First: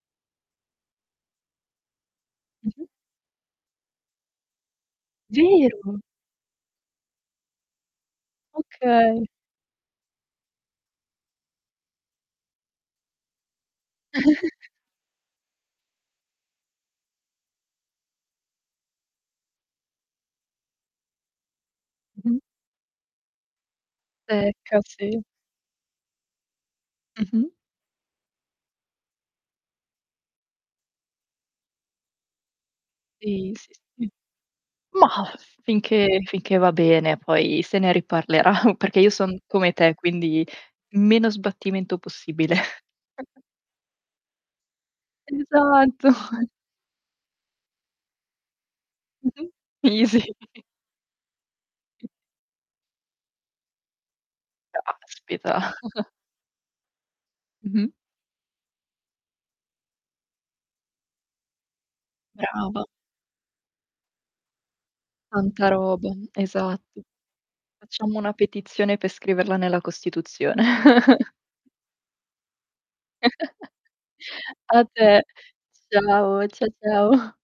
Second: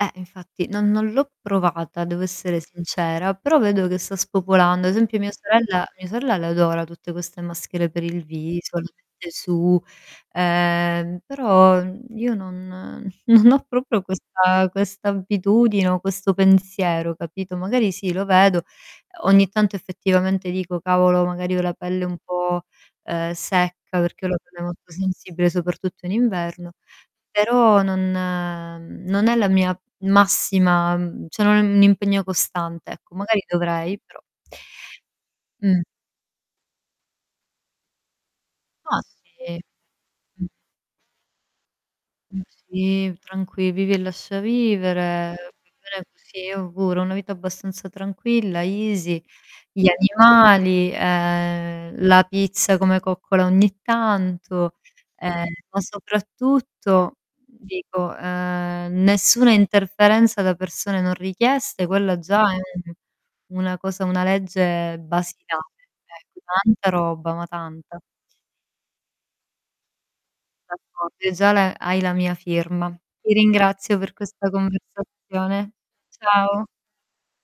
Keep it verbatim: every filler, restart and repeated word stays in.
Eh, infatti, non non l'ho provata devo essere Mh-mh. sincera, però vedo che sa spopolando. Ad esempio mia sorella Vero! mia sorella l'adora tutte queste maschere per il viso, le Okay. mette su. Ehm, però, mhmm, io non non ho propio questa questa abbitudine o questo pensiero, capito. Magari sì, lo vedo, ogni tanto effettivamente dico: "Cavolo, magari ho la pelle un Mh-mh. po', uhm, secca" ma perché ho la pelle Secca molto sì. sensibile soprattutto in inverno, Mh-mh. però non uhm, non è la mia massima mhmm, ceh non è un impegno costante ecco, magari Sì. Sì, dovrei sì. però. Mah, Mh. finché finché va bene poi se ne riparlerà, perché Ma io son sì. come te, quindi, meno sbattimento Ma possibile. sì, tranqui vivi e lascia vivere. Esatto. sì, io ho pure ho una vita abbastanza tranquilla, easy, Mh-mh. gli Easy. animali ehm, [unintelligible] la pizza come coccola ogni tanto, ehm, Caspita. ma soprattutto Mh-mh. dico, ehm, nessuna interferenza da persone non richieste, quella già è Brava. una cosa una legge basilare. Tanta roba, È tanta esatto. roba, ma tanta. Facciamo una petizione per scriverla nella Costituzione. [unintelligible] già la hai la mia firma. Ti ringrazio per questa A te. conversazione. Ciao, Ciao. cia ciao.